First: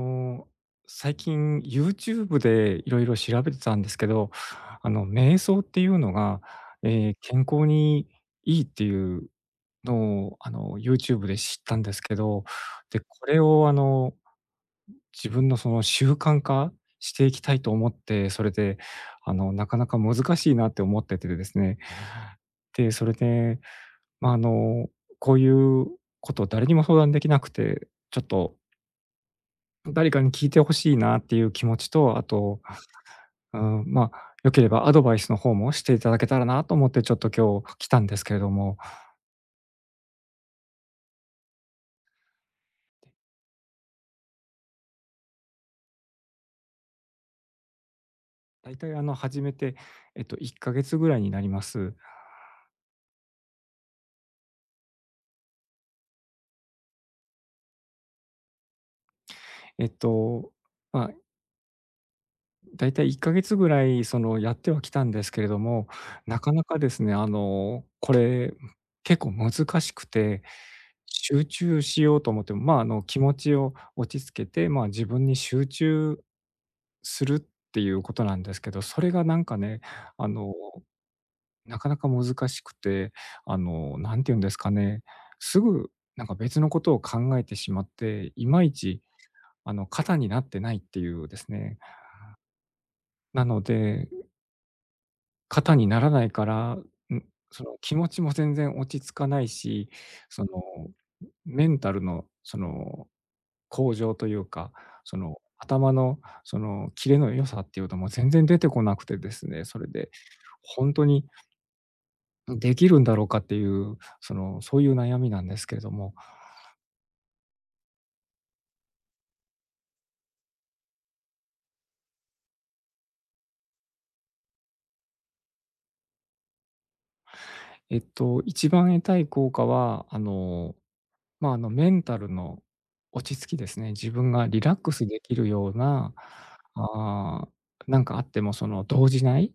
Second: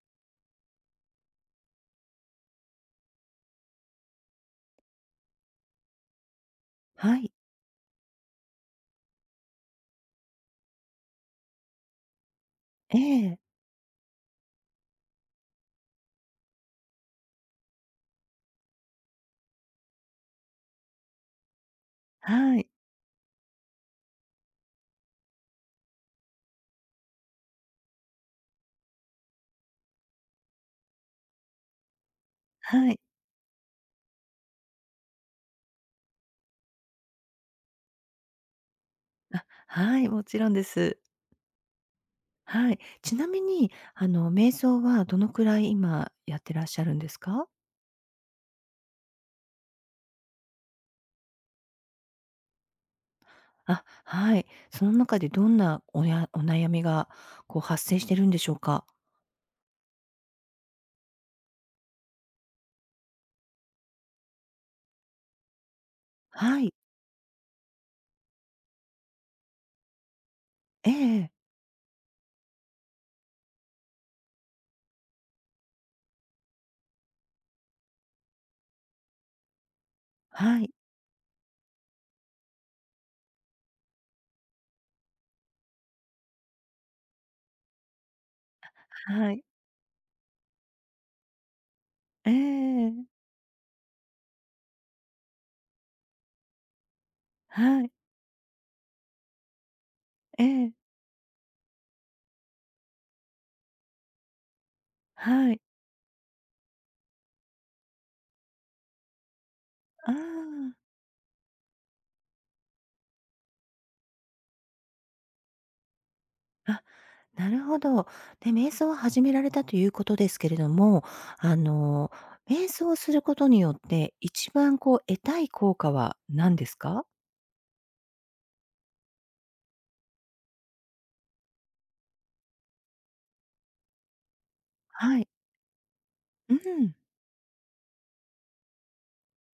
の、最近 YouTube でいろいろ調べてたんですけど、瞑想っていうのが、はい。健康にいいっていうのを、YouTube で知ったんですけど、えで、こえ。れを、自分のその習慣化していきたいと思って、それで、なかなか難しいなって思っててですね。はい。で、それで、まあ、こういうことを誰にも相談できなくて、ちょっと誰かに聞いてほしいなっていう気持ちと、あと、はい。うん、まあ、良ければアドバイスの方もしていただけたらなと思って、ちょっと今日来たんですけれども、あ、はい、もちろんです。はい。ちなみに、瞑想はどのくらい今やってらっしゃるんですか？だいたい、始めて、1ヶ月ぐらいになります。あ、はい。その中でどんなお悩みが、こう発生してるんでしょうか？えっと、まあ、だいたい1ヶ月ぐらい、その、やってはきたんですけれども、なかはない。かですね、これ、結構難しくて、ええ、集中しようと思っても、まあ、気持ちを落ち着けて、まあ、自分に集中するっていうことなんですけど、それがなんかね、あの、はい。なかなか難しくて、なんて言うんですかね、すぐなんか別のことを考えてしまって、いまいち、はい。肩になってないっていうですね。ええ。なので、肩にならないから、そのはい。気持ちも全然落ち着かないし、そえのえ。メンタルのその向上というか、そのはい。頭のそのキレの良さっていうのも全然出てこなくてですね、それで、ああ。本当にできるんだろうかっていう、その、そういう悩みなんですけれども、あ、なるほど。で、瞑想を始められたということですけれども、あの、瞑想をすることによって、一番こう得たい効果は何ですか？一番得たい効果は、まあ、メンタルの落ち着きですね。自分がリラックスはでい。きるような、うん。あーなんかあってもその動じない、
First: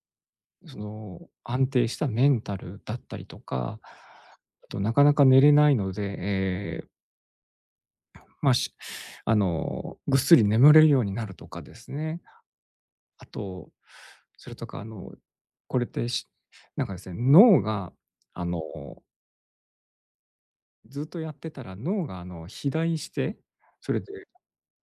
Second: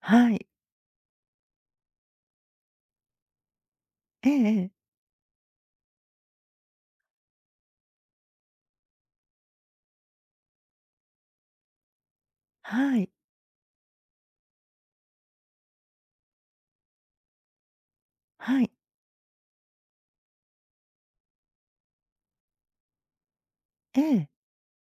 はい。その、安定したメンタルだったりとか、えええあえ。となかなか寝れないので、まあ、しあの、ぐっすり眠れるようになるとかですね。はい。あと、それとか、これってなんかですね、脳が、あの、はい。ずっとやってたら脳が、肥大して、それえで、え。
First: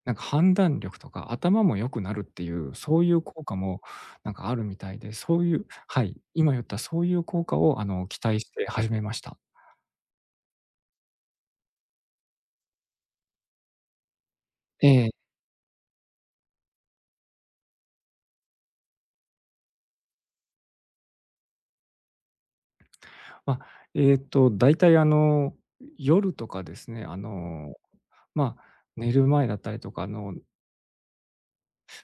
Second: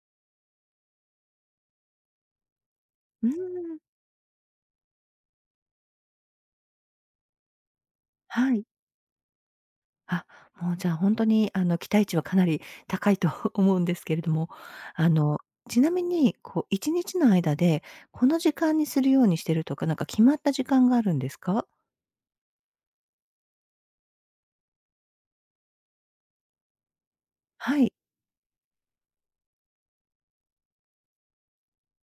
なんか判断力とか頭も良くなるっていう、そういうう効果ん。もなんかあるみたいで、そういう、はい、今言ったそういう効果を、期待しはい。て始めました。あ、もうじゃあ本当に期待値はかなり高いと 思うんですけれども、えあえ。の、ちなみにこう1日の間で、この時間にするようにしてるとか、なんか決まった時間があるんですか？まあ、だいたい、夜とかですね、はい。まあ、寝る前だったりとか、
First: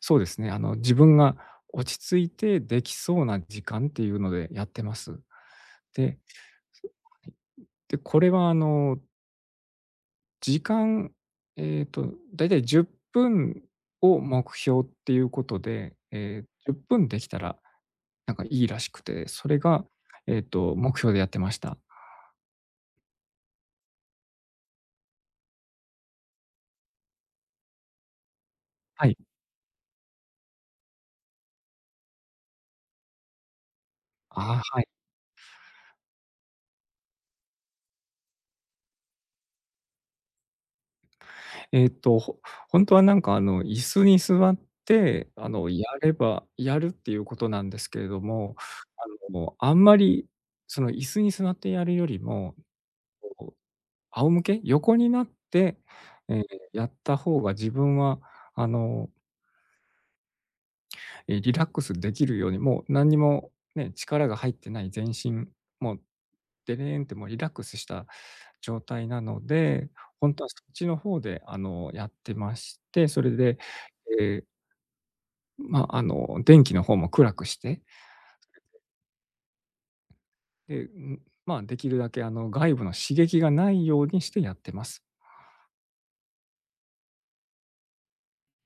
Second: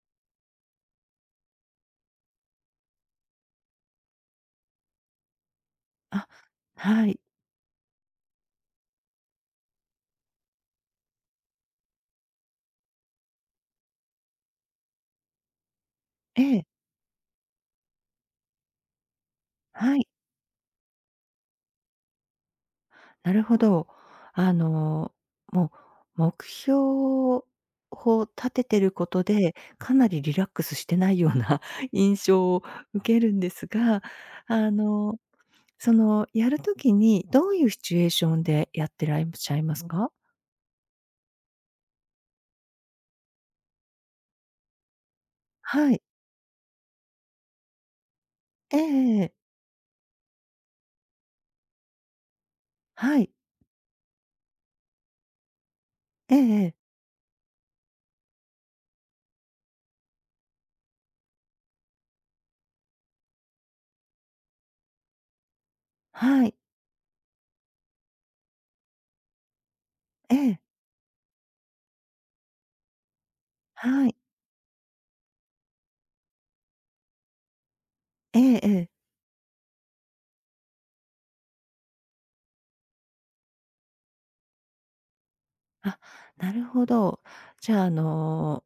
そうですね。自分が落ち着いてできそうな時間っていうのでやってます。で、あ、はい。で、これは時間、だいたい10分を目標っていうことで、ええ、10分できたらなんかいいらしくて、それが、はい、目標でやってました。なるほど。あの、もう目標を立ててるはこい。とで、かなりリラックスしてないような 印象を受けるんですが、ああ、あはい。の、やるときにどういうシチュエーションでやってらっしゃいますか？えっと、ほ本当はなんか椅子に座って、やはい。ればやるっていうことなんですけれども、ええええ。あんまりその椅子に座ってやるよりも、はい。こう、仰向け、横になって、えええーええ。やった方が自分はあの、リラックスできるように、もう何にもね、力が入ってない全身、もう、はい。でれんってもうリラックスした状態なので、本え当はそえ。っちの方でやってまして、それで、はい。えまあ、電気の方も暗くして、ええええ。で、まあ、できるだけ外部の刺激がないようにしてやってます。あ、なるほど。じゃあ、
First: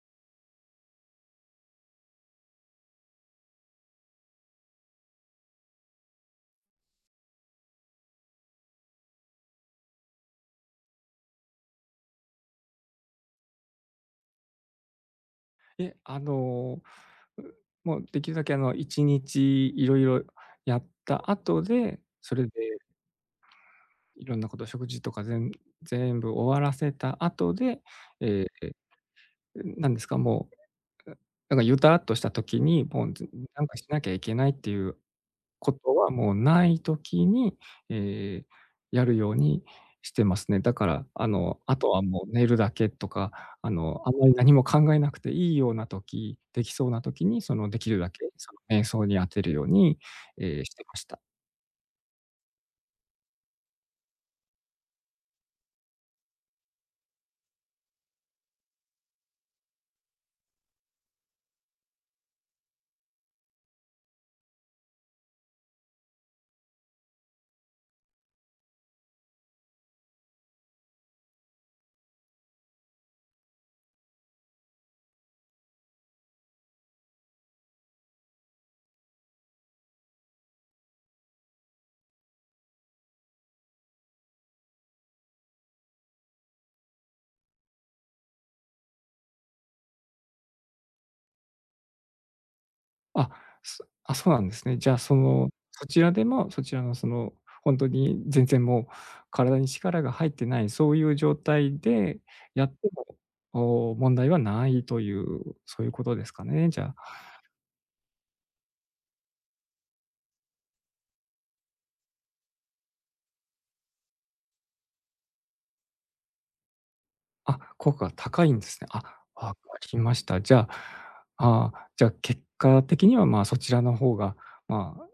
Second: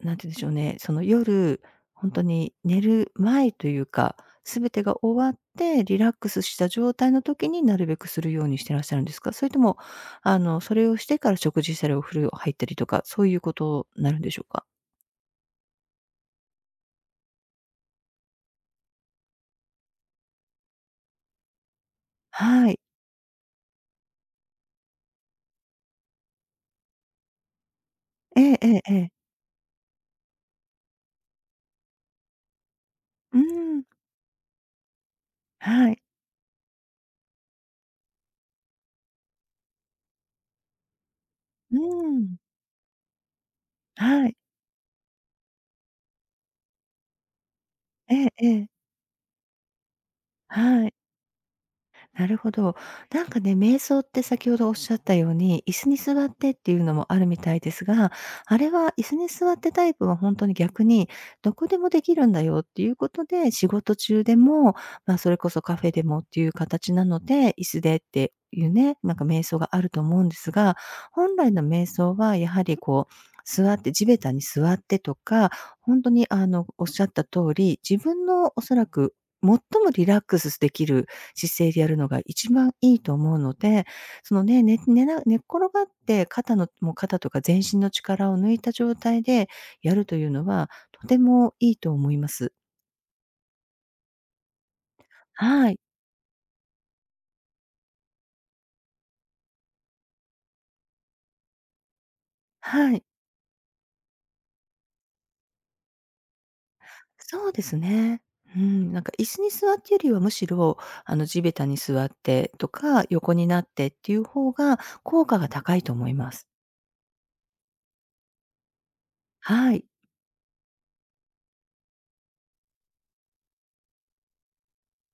なんて言うんでしょうね、その夜、本当に寝る前というか、すべてが終わってリラックスした状態の時になるべくするようにしてらっしゃるんですか？それとも、それをしてから食事したりお風呂入ったりとか、そういうことになるんでしょうか？で、うもうできるだけ1日いろいろやった後で、それではい。いろんなこと、食事とか全部終わらせた後で、えええええ、えええ。なんですか、もう、なんかゆたっとした時に、もう、ずうーなんかん、しなきゃいけないっていうこはとい。はもうない時に、えやるようにしてますね。だから、あうーとはもうん、寝るだけとか、あんまはりい。何も考えなくていいような時、できそうな時に、その、できるだえけ、えそええ。の、瞑想に当てるように、してはまい。した。なるほど。なんかね、瞑想って先ほどおっしゃったように、椅子に座ってっていうのもあるみたいですが、あれは椅子に座ってタイプは本当に逆に、どこでもできるんだよっていうことで、仕事中でも、まあ、それこそカフェでもっていう形なので、椅子でっていうね、なんか瞑想があると思うんですが、本来の瞑想はやはりこう、座って地べたに座ってとか、本当におっしゃった通り、自分のおそらく最もリラックスできる姿勢でやるのが一番いいと思うので、そのね、寝っ転がってもう肩とか全身の力を抜いた状態でやるというのは、とてもいいと思います。あ、そうなんですね。じゃあ、その、はい。そちらでも、そちらの、その、本当に全然もう体に力が入ってない、そういう状態でやってはも、い。問題はないという、そういうことですかね、じゃあ。そうですね。うん、なんか椅子に座ってよりは、むしろ、地べたに座ってとか、横になってっていう方が効果が高いと思います。あ、効果が高いんですね。あ、わかはい。りました。じゃあ、ああ、じゃあ結果的には、まあ、そちらの方が、まあ、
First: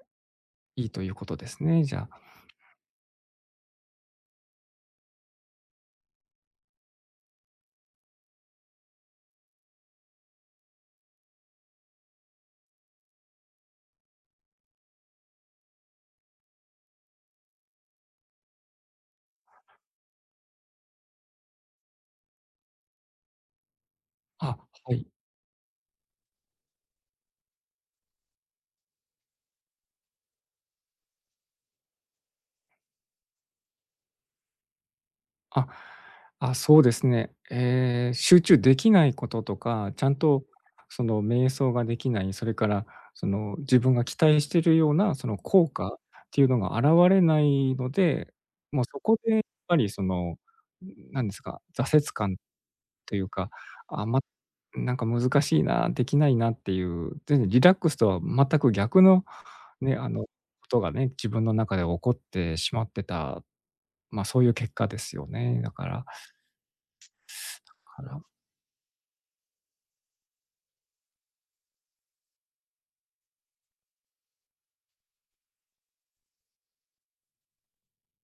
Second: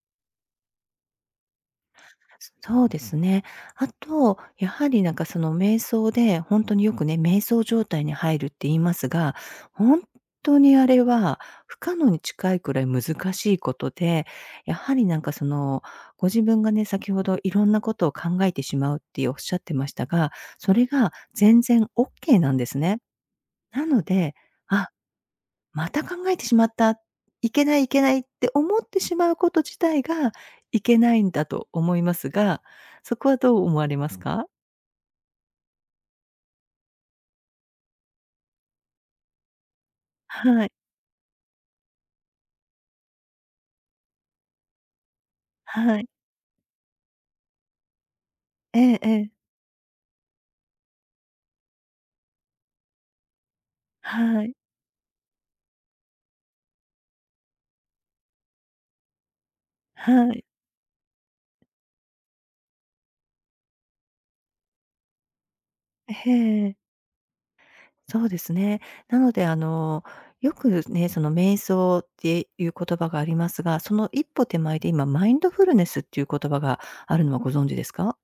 いいということですね、じゃあ。そうですね。あと、やはりなんかその瞑想で、本当によくね、瞑想状態に入るって言いますが、本当にあれは不可能に近いくらい難しいことで、やはりなんかその、ご自分がね、先ほどいろんなことを考えてしまうっておっしゃってましたが、それが全然オッケーなんですね。なので、あ、あ、はい。また考えてしまった、いけないいけないって思ってしまうこと自体が、いけないんだと思いますが、そこはどう思われますか？あ、あ、そうですね。集中できないこととか、ちゃんとはい、その瞑想ができない、それからその自分が期待しているようなその効果はい。っていうのが現れないので、えもうそええこえ、でやっぱりその、なんですか、挫折感というか、あ、ま、はい、なんか難しいな、できないなっていう、全然リラックスとは全く逆のね、こはい。とがね、自分の中で起こってしまってた、ま、そういう結果ですよね。だから、ええ。からそうですね。なのでよくね、その瞑想っていう言葉がありますが、その一歩手前で今マインドフルネスっていう言葉があるのはご存知ですか？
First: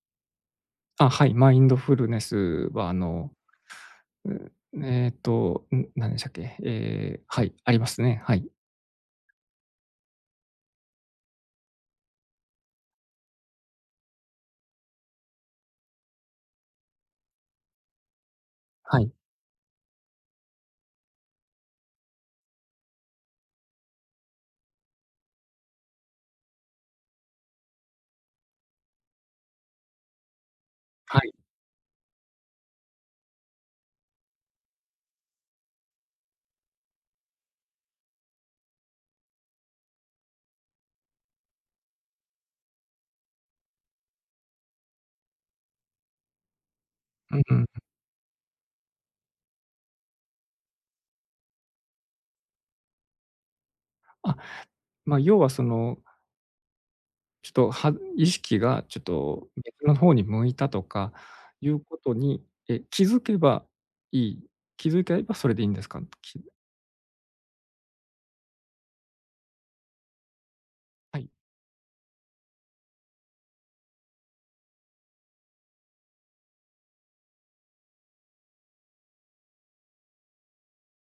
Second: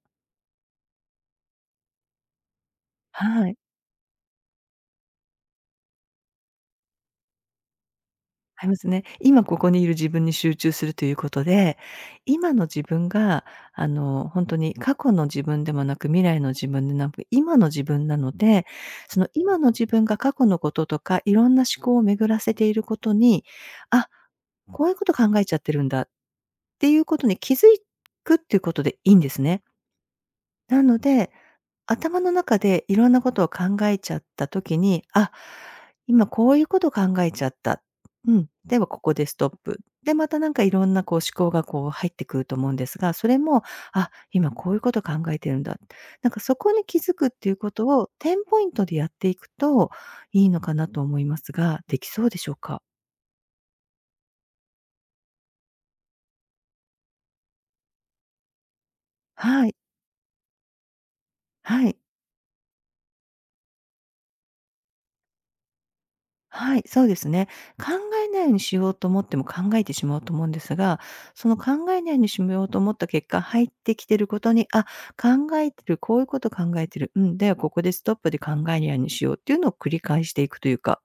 あ、はい、マインドフルネスははい。う何でしたっけ、ええ、はい、ありますね。はい。ありますね。今ここにいる自分に集中するということで、今の自分が、ほんとに過去の自分でもなく、未来の自分でなく、今の自分なので、はい。その今の自分が過去のこととか、いろんな思考を巡らせていることに、あ、こういうこと考えちゃってるんだっていうことに気づくっていうことでいいんですね。なのはでい。頭の中でいろんなことを考えちゃった時に、あ、今こういうこと考えちゃった。うん、ではここでストップ。で、またなんかいろんなこう思考がこう入ってくると思うんですが、それも、あ、今こういうこと考えてるんだ。なんかそこに気づくっうんていううこん。とをテンポイントでやっていくといいのかなと思いますが、できそうでしょうか？あ、ま、要はその、ちょっと、意識がちょっとはい、別の方に向いたとかいうはこい。とに、気づけばいい気づけばそれでいいんですか？はい、そうですね。考えないようにしようと思っても考えてしまうと思うんですが、はい。その考えないようにしようと思った結果、入ってきてることに、あ、考えてる、こういうこと考えてる、うん、ではここでストップで考えないようにしようっていうのを繰り返していくというか、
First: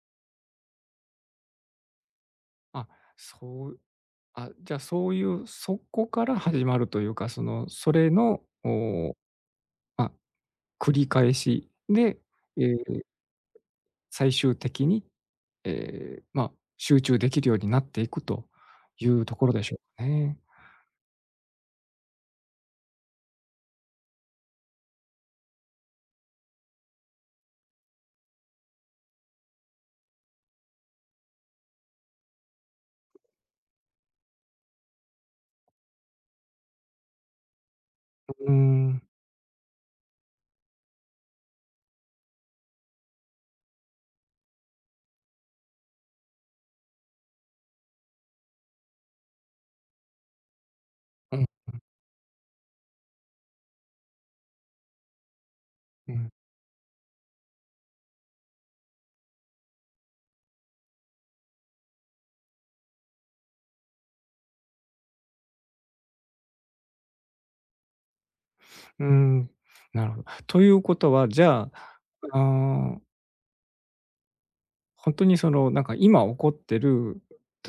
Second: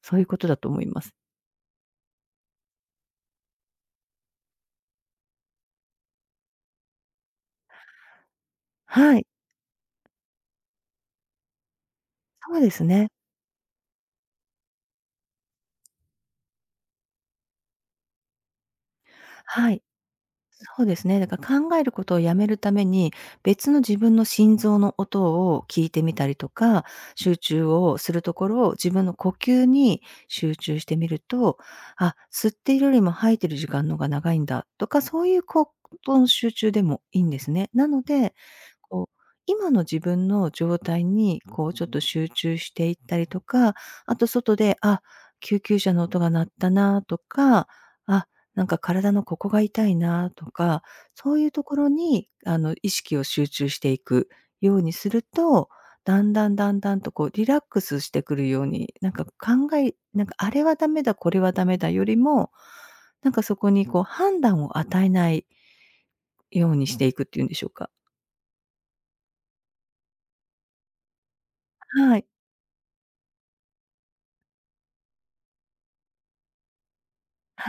そういうことだと思います。あ、そう、あ、じゃあ、そういう、そこから始まるというか、その、それの、はい、ま、繰り返しで、そうえですえ、ね。最終的に、ええ、ま、集中できるようになっていくというところではしょい。うかね。そうですね。だから、考えることをやめるために、別の自分の心臓の音を聞いてみたりとか、集中をするところを自分の呼吸に集中してみると、あ、吸っているよりも吐いている時間の方が長いんだとか、そういうことの集中でもいいんですね。なのうで、ーん、こう、今の自分の状態に、こう、ちょっと集中していったりとか、あと外で、あ、救急車の音が鳴ったなとか、あ、なんか体のここが痛いなとか、そううん、いうところに意識を集中していくようにすると、うだん、んだんだんだんとこうリラックスしてくるように、なんかなんかあれはダメだ、これはダメだよりも、なんかそこにこう判断を与えないようにしていくっていうんでしょうか。うーん、なるほど。ということは、じゃあ、はい、ああ、本当にその、なんか今起こってる、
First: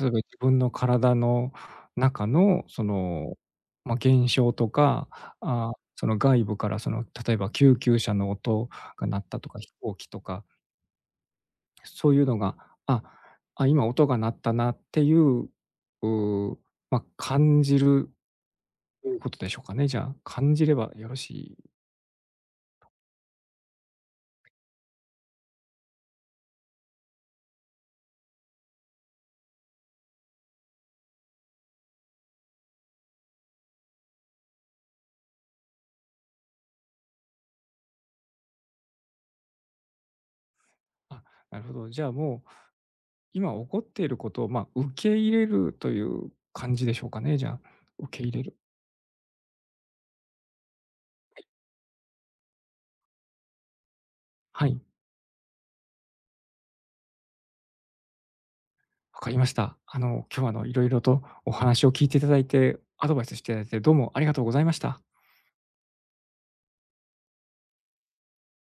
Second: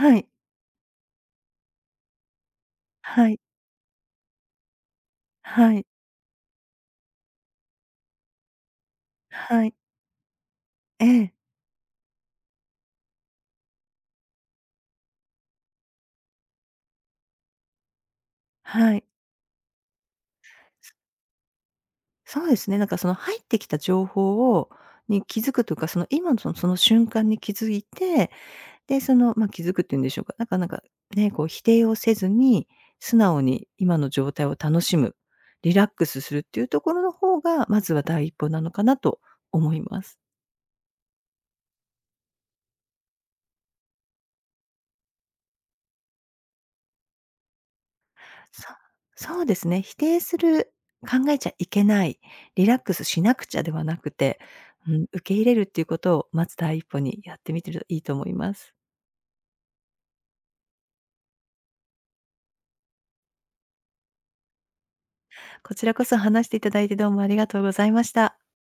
例えば自い、分の体の中のそはの、い、ま、現象とか、あ、はい、その外部からその、例えば救急車の音が鳴ったとか、は飛い、行機とか、ええ、そういうのが、あ、あ、今音が鳴ったなっていう、う、ま、感じるはい。ということでしょうかね、じゃあ。感じればよろしい？そうですね、なんかその入ってきた情報に気づくというか、その今のその瞬間に気づいてで、その、まあ、気づくっていうんでしょうか、なんか、ね、こう否定をせずに、素直に今の状態を楽しむ、リラックスするっていうところの方が、まずは第一歩なのかなと思います。あ、なるほど。じゃあもう今起こっていることを、まあ、受け入れるという感じでしょうかね、じゃあ。受け入れる。そそうですね、否定する、考えちゃいけない、リラックスしなくちゃではなくて、はい、うん、受け入れるっていうことをまず第一歩にやってみてるといいと思います。わかりました。今日は、いろいろとお話を聞いていただいて、アドバイスしていただいて、どうもありがとうございました。こちらこそ話していただいてどうもありがとうございました。